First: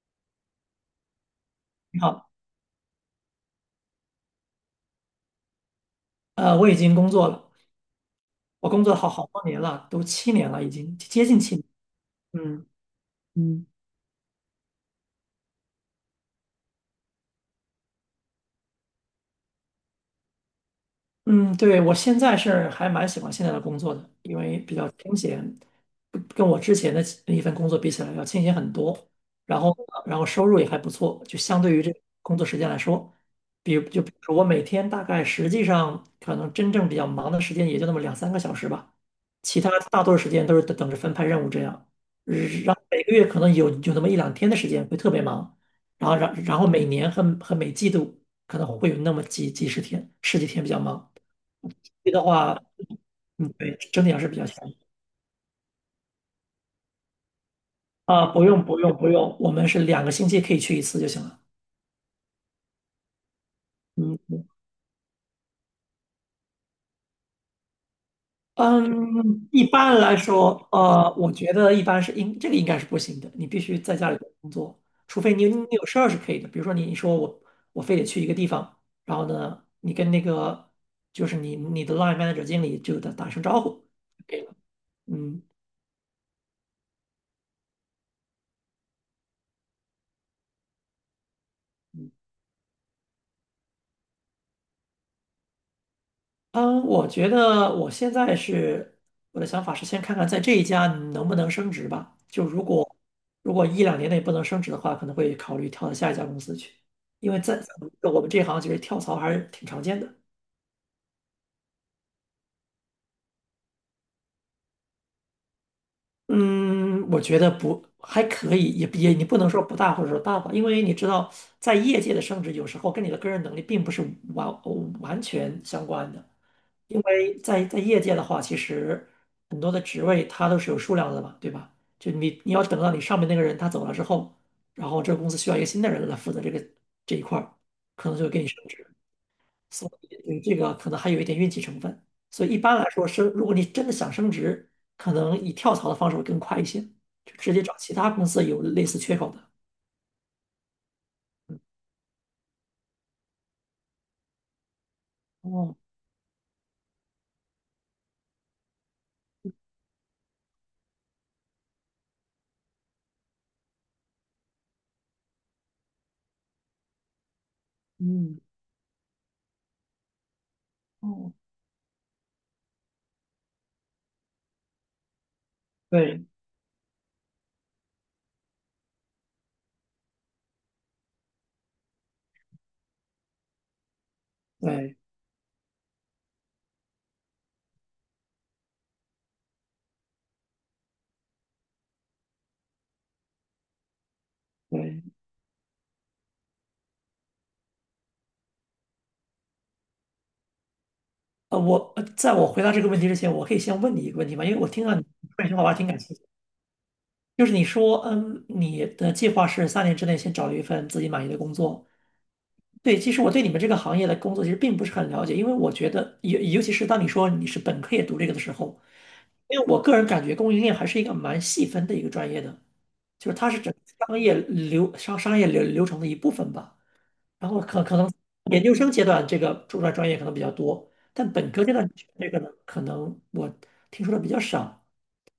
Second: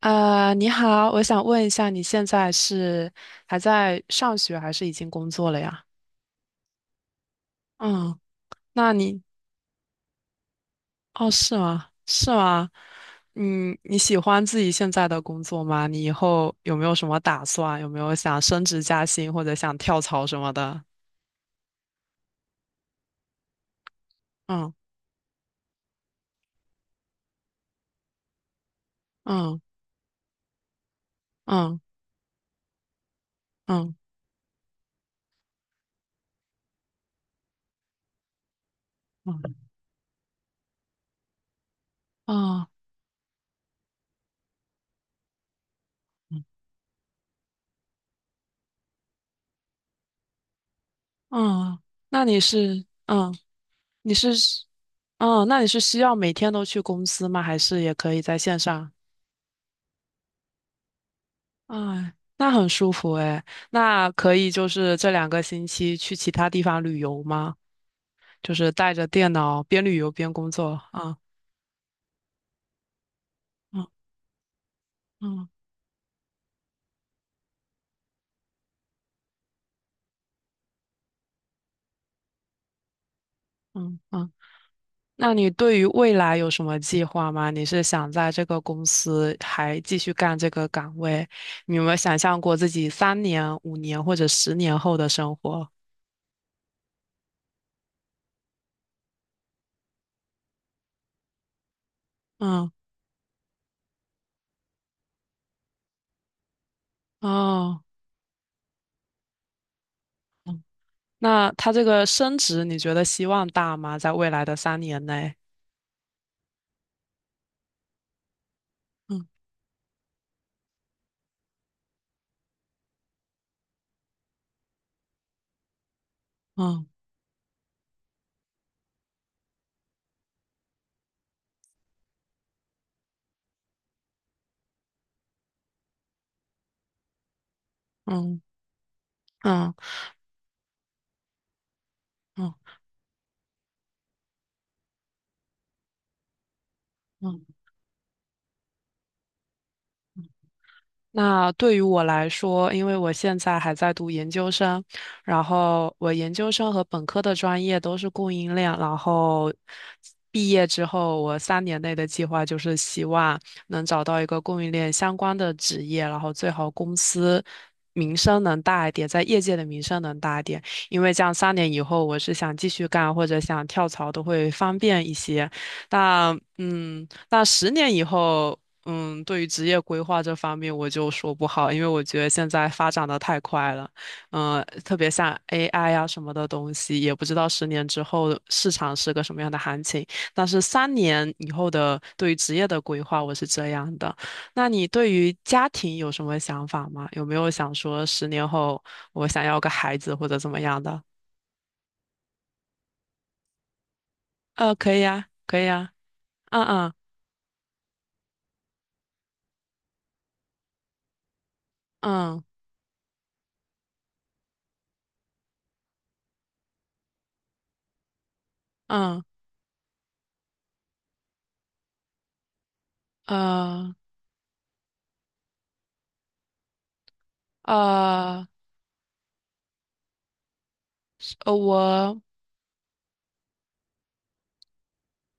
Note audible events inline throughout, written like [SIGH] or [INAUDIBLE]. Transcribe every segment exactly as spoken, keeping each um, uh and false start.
呃，你好，我想问一下，你你现好，在是还在上学还是已经工作了呀？呃，我已经工作了，嗯，我工那作好你，好多年了，都七年了，已经接哦，近是七年。吗？是嗯吗？嗯。嗯，你喜欢自己现在的工作吗？你以后有没有什么打算？有没有想升职加薪或者想跳槽什么的？嗯，对，我现在是还蛮喜欢现在的工作的，因为嗯，比较清闲，不跟我之前的一份工作比起来要清闲很多。嗯，然后，然后收入也还不错，就相对嗯，于这工作时间来说，比如嗯，就比如说我每天大概实际上可能真正比较忙的时间也就那么两三个小时吧，嗯，其他大多数时间都是等等着分派任务这样。嗯，然后每个月可能有有那么一两天的时间会特别忙，然后然然后每年和和每季度可能会有那么几几十天十几天比较忙。嗯，你的那你话，是嗯嗯，对，整体你上是是比较强嗯，那你是需要每天都去公司吗？还是也可以啊。在不线用不上？用不用，我们是两个星期可以去一次就行了。哎，那很舒服诶。那嗯可以就是这两个星期去其他地方旅游吗？就是带着电嗯，脑一边旅般游来边工说，作呃，啊。我觉得一般是应这个应该是不行的，你必须在嗯，家里工作，除非你嗯，有你有事儿是可以的。比如说你说我我非得去一个地方，然后呢，你跟那个就是你你的 line manager 经理就打打声招呼，嗯，嗯。可以了。那嗯。你对于未来有什么计划吗？你是想在这个公司还继续干这个岗位？你有没有嗯想象过自己三年、五年或者十年后的生活？嗯，我觉得我现在是我的想法是先看看在这一家能不能升职吧。就如嗯，果如果一两年内不能升职的话，可能会考虑跳到下一家公司去，因为在在哦，我们这行其实跳槽还是挺常见的。那他这个升职，你觉得希望大吗？在未来的三年内？嗯，我觉得不还可以，也也你嗯，不能说不大或者说大吧，因为你知道在业界的升职有时候跟你的个人能力并不是完完全相关的。嗯，因为在在业界的话，其实很多的职位它都是有数量的嘛，对吧？就你你要等到你上面那个人他走了之后，然后这个公司需要一个新的人来负责这个这一块儿，可能就会嗯，给你升职。嗯。所以对这个可能还有一点运气成分。所以嗯，一般来说升，如果你真的想升职，可能以跳槽的方式会更快一些，就嗯，直接找其他公司有类似缺口的。那对于我来说，因为我现在还在读研究生，然哦，后我研究生和本科的专业都是供应链，然后毕业之后，我三年内的计划就是希望能找到一个供应链相关的职业，然后最好公司名嗯，声能大一点，在业界的名声能大一点，因为这样哦，三年以后，我是想继续干或者想跳槽都会方便一些。对那嗯，那十年以后。嗯，对于职业规划这方面，我就说不好，因为我觉得现在发展的太快了，嗯、特对别像 A I 啊什么的东西，也不知道十年之后市场是个什么样的行情。但是三年以后的对于职业的规划，我是这样的。那你对对。于家庭有什么想法吗？有没有想说十年后我想要个孩子或者怎么样的？呃，我呃在我回答这个问题之前，我可以先问你一个问题吗？因为我呃，听可到你以啊，说一句可话，以我还挺啊。感兴趣的嗯，嗯，就是你说，嗯，你的计划是三年之内先找一份自己满意的工作。嗯，对，其实我对你们这个行业的工作其实并不是很了解，因为我觉得，尤尤其是当你说你是本科也读这个的时候，嗯，因为我个人感觉供应链还是一个蛮细分的一个专业的，就是它是整个嗯，商业流商商业流流程的一部分吧。然后呃可可能呃研究生阶段这个主专专业可能比较多，但呃，本科阶段选我。这个呢，可能我听说的比较少。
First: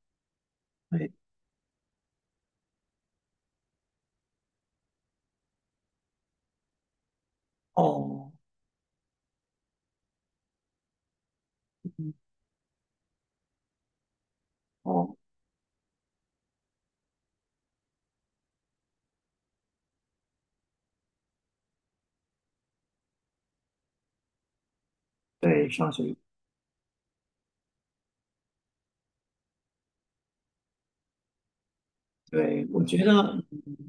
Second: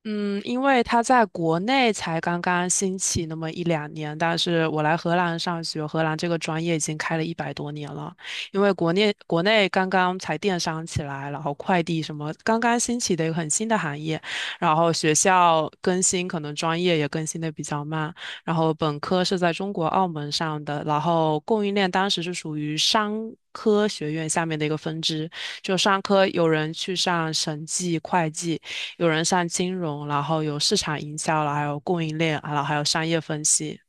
嗯，因为它对，在国内才刚刚兴起那么一两年，但是我来荷兰上学，荷兰这个专业已经开了一百多年了。哦因为国内国内刚刚才电商起来，然后快递嗯什么刚刚兴起的一个很新的行业，然后学哦，校更新可能专业也更新的比较慢，然后本科是在中国澳门上的，然后供应链当时是属于商。科学院下面的一个分支，对，就上商学，科有人去上审计、会计，有人上金融，然后有市场营销，然后还有供应链，然后对，还有我觉商业分得。析。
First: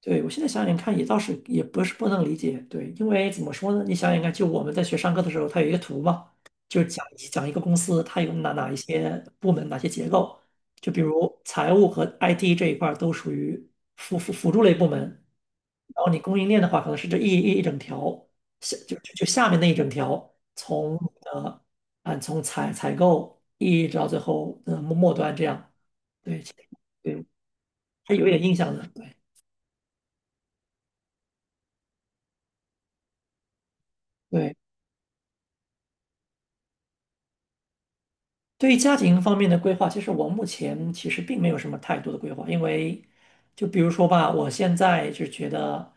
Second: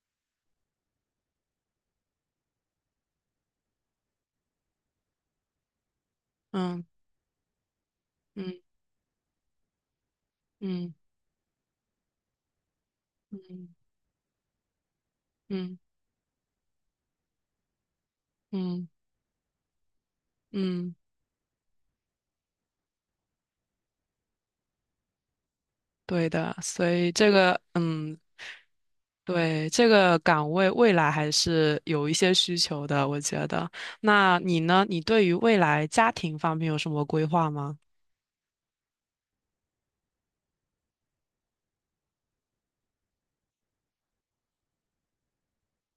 对，我现在想想看，也倒是也不是不能理解，对，因为怎么说呢？你想想看，就我们在学上课的时候，它有一个图嘛，就嗯，是讲讲一个公司它有哪嗯，哪一些部门、哪些结构，就嗯，比如财务和 I T 这一块儿都属嗯，于辅辅辅助类部门，嗯，然后你供应链的话，可能是这一一一整条，下嗯，就就就下面那一整条，嗯，从呃啊从采采购一直到最后呃末末端这样，对对，其的。实所以对，这个，还嗯，有一点印象的，对。对，这个岗位未来还是有一些需求的，我觉得。那你对。呢？你对于未来家庭方面有什么规划吗？对于家庭方面的规划，其实我目前其实并没有什么太多的规划，因为就比如说吧，我现在就觉得，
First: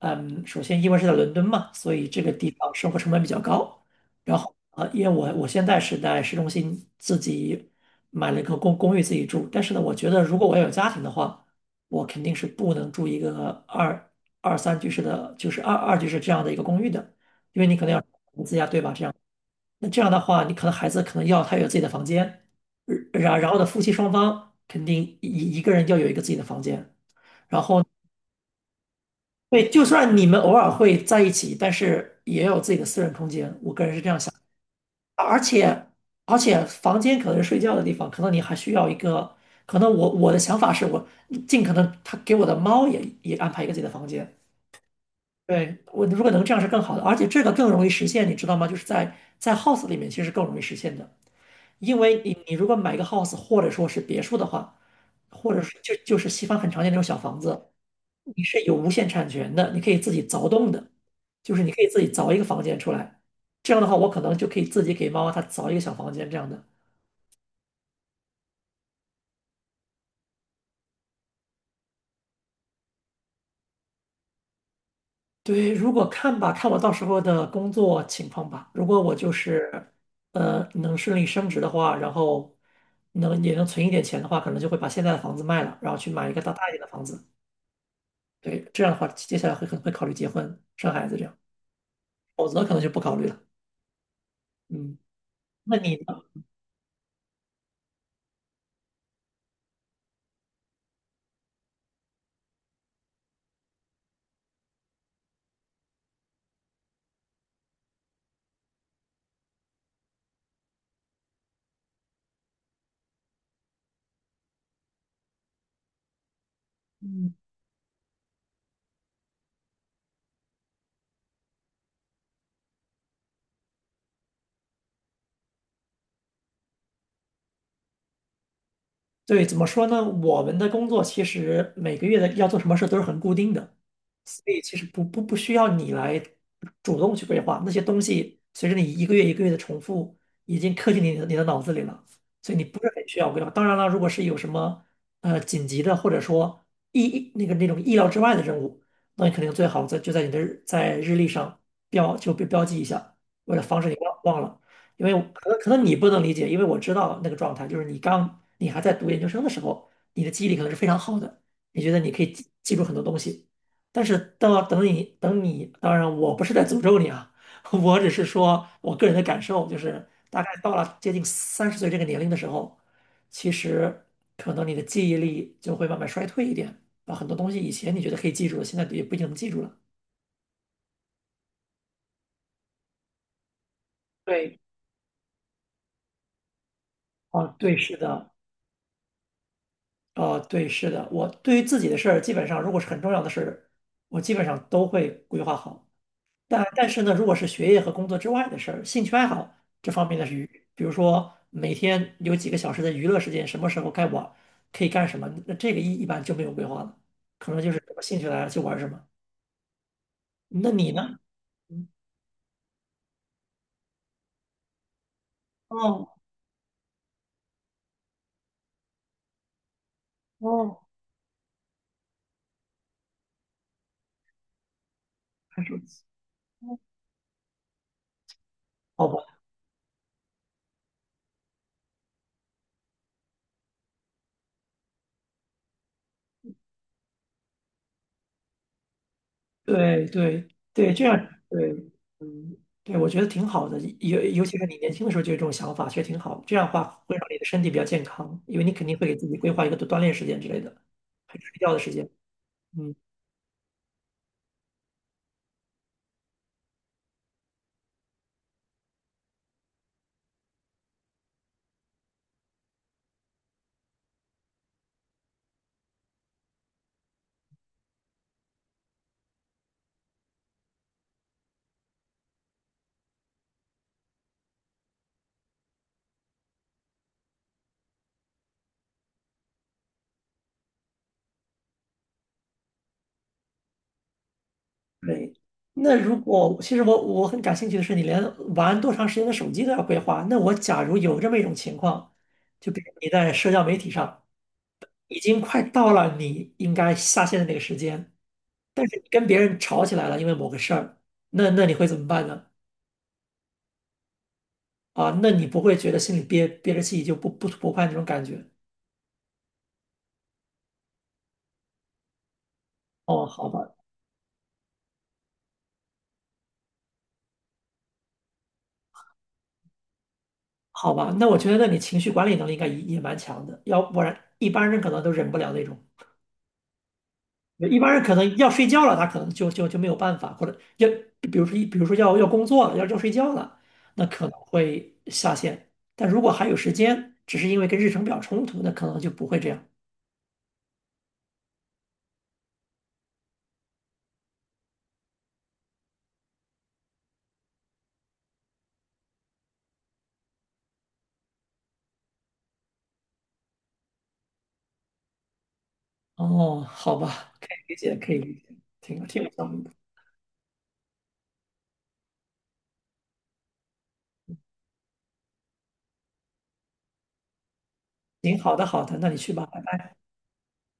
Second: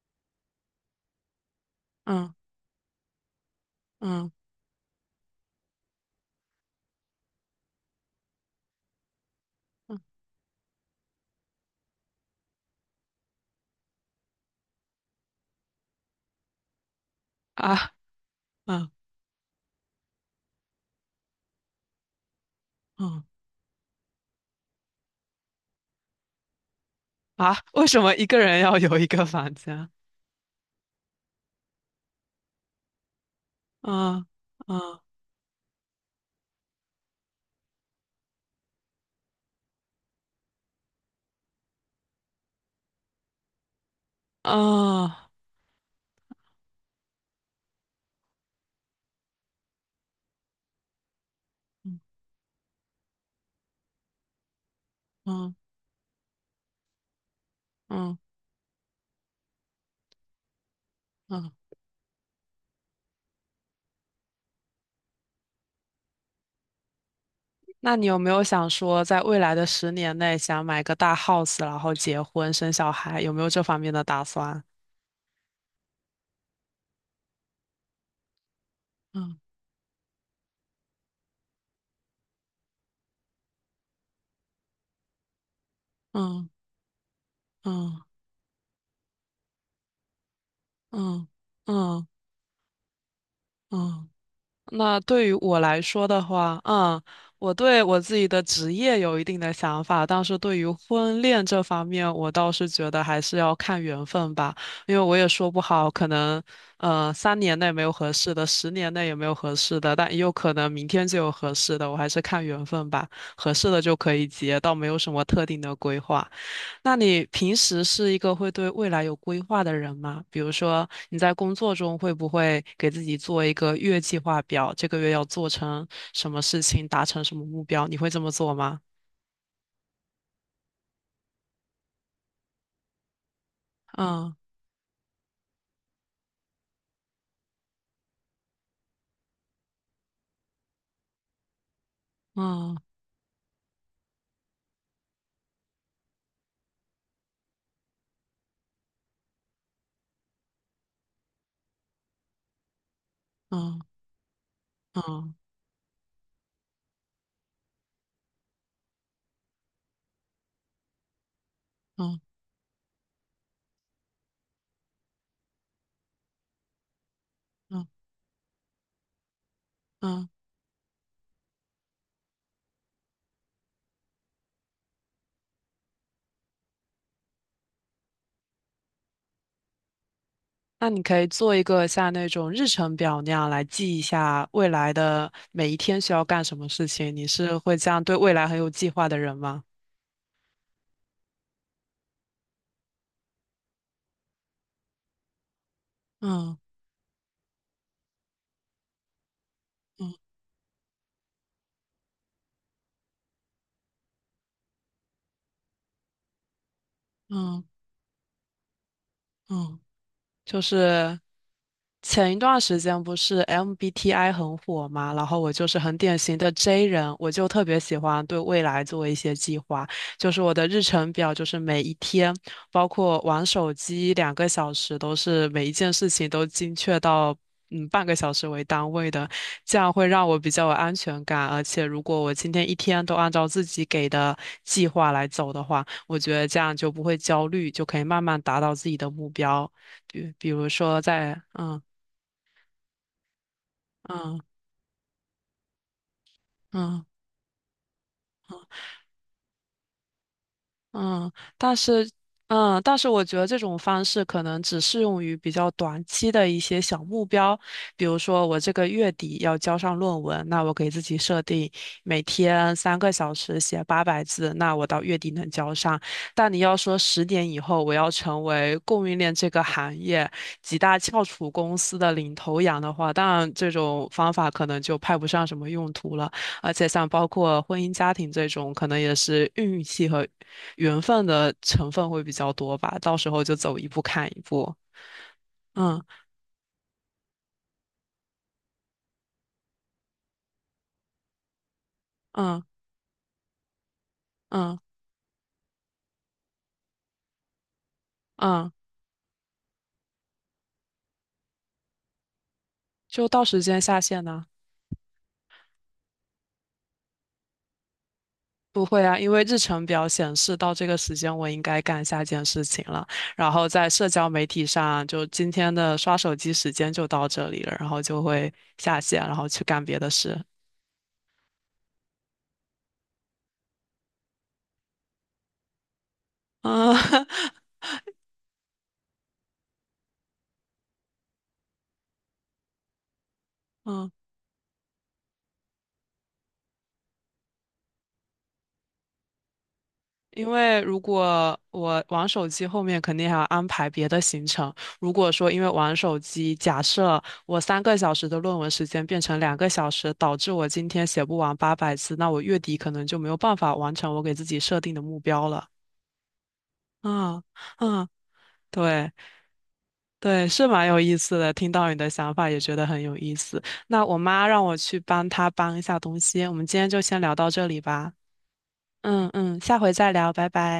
嗯，首先因为是在伦敦嘛，所以这个嗯，地方生活成本比较高，嗯，然后呃，因为我我现在是在市中心自己买了一个公公寓自己住，但是呢，我觉得如果我要有家庭的话，我肯定是不能住一个二二三居室的，就是二二居室这样的一个公寓的，因为你可啊，能要投资呀，对嗯，吧？这样。那这样的话，你可能孩子可能要他有自己的房间，嗯，然然后呢，夫妻双方肯定一一个人要有一个自己的房间，啊，然后为什么一个人要有一个房对，就间？算你们偶尔会在一起，但是也要有自己的私人空间。我个人是这样嗯，想，嗯，而且而且房间可能是睡觉的地方，可能你还需要一个，可能我我的想法是我尽可能他给我的猫也也安排一个自己的房间。哦，对，我如果能这样是更好的，而且这个更容易实现，你知道吗？就是在在 house 里面其实更容易实现的。因嗯，为你你如果买一个 house 或者说是别墅的话，嗯。或者是就就是西方很常见那种小房子，嗯，你是有无限产权的，你可以自己凿洞的，嗯，就是你可以自己凿一个房间出来。这样的话，我可能就可以自己给猫猫它凿一个小房间这样的。那你有没有想说，在未来的十年内想买个大 house，然后结婚生小孩，有没有这方面的打算？对，如果看吧，看我到时候的工作情况吧。如果我就嗯，是呃能顺利升职的话，然后能也能存一点钱的话，可能就会把现在的房子卖了，然后去买一个嗯，大大一点的房子。嗯，对，这样的话，接下来会可能会考虑结婚、生孩子这嗯，样，嗯，否则可能就不考虑了。嗯，嗯。嗯，那对于我那来你说的呢？话，嗯，我对我自己的职业有一定的想法，但是对于婚恋这方面，我倒是觉得还是要看缘分吧，因为我也说不好，可能呃三年内没有合适的，十年内也没有合适的，但也有可能明天就有合适的，我还是看缘分吧，合适的就可以结，倒没有什么特定的规划。那你嗯，平时是一个会对未来有规划的人吗？比如说你在工作中会不会给自己做一个月计划表，这个月要做成什么事情，达成什么目标？你会这么做吗？对，怎么说呢？我们的工作其实每个月的要做什么事都是很固定的，嗯，所以其实不不不需要你来主动去规划那些东西，随着你一个月一个月的重复，已经刻进你的你的脑子里了，所以你不嗯，是很需要规划。当然了，如果是有什么呃紧急的，或者说意那个那种意料之外的任务，那你肯定最好在就在你的日在日历上标就标标记一下，为了防嗯，止你忘忘了。因为嗯，可能可能你不能理解，因为我知道那个状态，就是你刚你还在读研究生的时候，你的记忆力可能是非常好的，你觉得你嗯，可以记记住很多东西。但是到等你等你，当然我不是在诅咒你啊，[LAUGHS] 嗯，我只是说我个人的感受，就是嗯。大概到了接近三十岁这个年龄的时候，其实可能你的记忆力就会慢慢衰退一点，啊，很多东西以前你觉得可以记住的，现在也不一定能记住了。那你可以做一个像那种日程表那样来记一下对，未来的每一天需要干什么事情。你啊，是会对，这是样对的，未来很有计划的人吗？啊，对，是的，我对于自己的事儿，基本上如果是很重要的事儿，我基本上都会规划好。嗯，但但是呢，如果是学业和工作之外的事儿，兴趣爱好这方面的嗯，是娱，比如说每天有几个小时的娱乐时间，什么时候该玩，可以干什么，那这个一一般就没有规划了，可能嗯，就是什么兴趣来了就玩什么。嗯，就那你呢？是嗯前一段时间不是 M B T I 很火嘛，然后我就是很哦典型的 J 人，我就特别喜欢对未来做一些计划，就是我的日哦，程表，就是每一天，包括玩手机两个小时，都是还每一手件机，事情都精确到。嗯，半个小时为单好位吧，的，这样会让我比较有安全感。而且，如果我今天一天都按照自己给的计划来走的话，我觉得这样就不会焦虑，就可以慢慢达到自己的目标。对比比对如对，说这样在对，嗯嗯，对，我觉得挺好的，尤嗯尤其是你年轻的时候就有这种想法，其实挺好，这样的话嗯会让你的身体比较健康，因为你肯定会给自己规划一个锻炼时间之类的，嗯，还有睡觉但的时是，间。嗯，嗯。但是我觉得这种方式可能只适用于比较短期的一些小目标，比如说我这个月底要交上论文，那我给自己设定每天三个小时写八百字，那我到月底能交上。但你要说十年以后我要成为供应链这个行业几大翘楚公司的领头羊的话，当然这种方法可能就派不上什么用途了。而且像包括婚姻家庭这种，可能也是运气和缘分的成分会比较多吧，到时候就走一步看一步。对，那嗯，如果其实我我很感兴趣的是，你连玩多长时间的手机都要规划。那我假如有这么一种情况，嗯，就比如你在社交媒体上嗯，已经快到了你应该下线的那个时间，嗯，但是你跟别人吵起来了，因为某个事儿，那那你会怎么办呢？就到时间下线呢？啊，那你不会觉得心里憋憋着气就不不不快那种感觉？不会啊，因为日程表显示到这个时间我应该干下件事情了，哦，好然后吧，在社交媒体上就今天的刷手机时间就到这里了，然后就会下线，然后去干别的事。好吧，那我觉得那你情绪管理能力应该也也蛮强的，要不然一般人可能都忍不了那种。嗯 [LAUGHS] 一般人可能要睡觉了，他可能就就就没有办法，或者要比如说一比如说要要工作了，要要睡觉了，那嗯。可能会下线。但如果还有时间，只是因为跟日程表冲突，那可能就不会这样。因为如果我玩手机，后面肯定还要安排别的行程。如果说因为玩手机，假设我三个小时的论文时间变成两个小时，导致我今天写不完八百字，那我月底可能就没有办法完成我给自己设定的目标了。哦，好吧，嗯，可以理解，嗯，可以理解，挺对，挺有道理的。对，是蛮有意思的。听到你的想法也觉得很有意思。那我妈让我去帮她搬一下东西，我们今天就先聊到这里吧。行，好的好的，那你嗯，去吧。嗯，下回再聊，拜拜。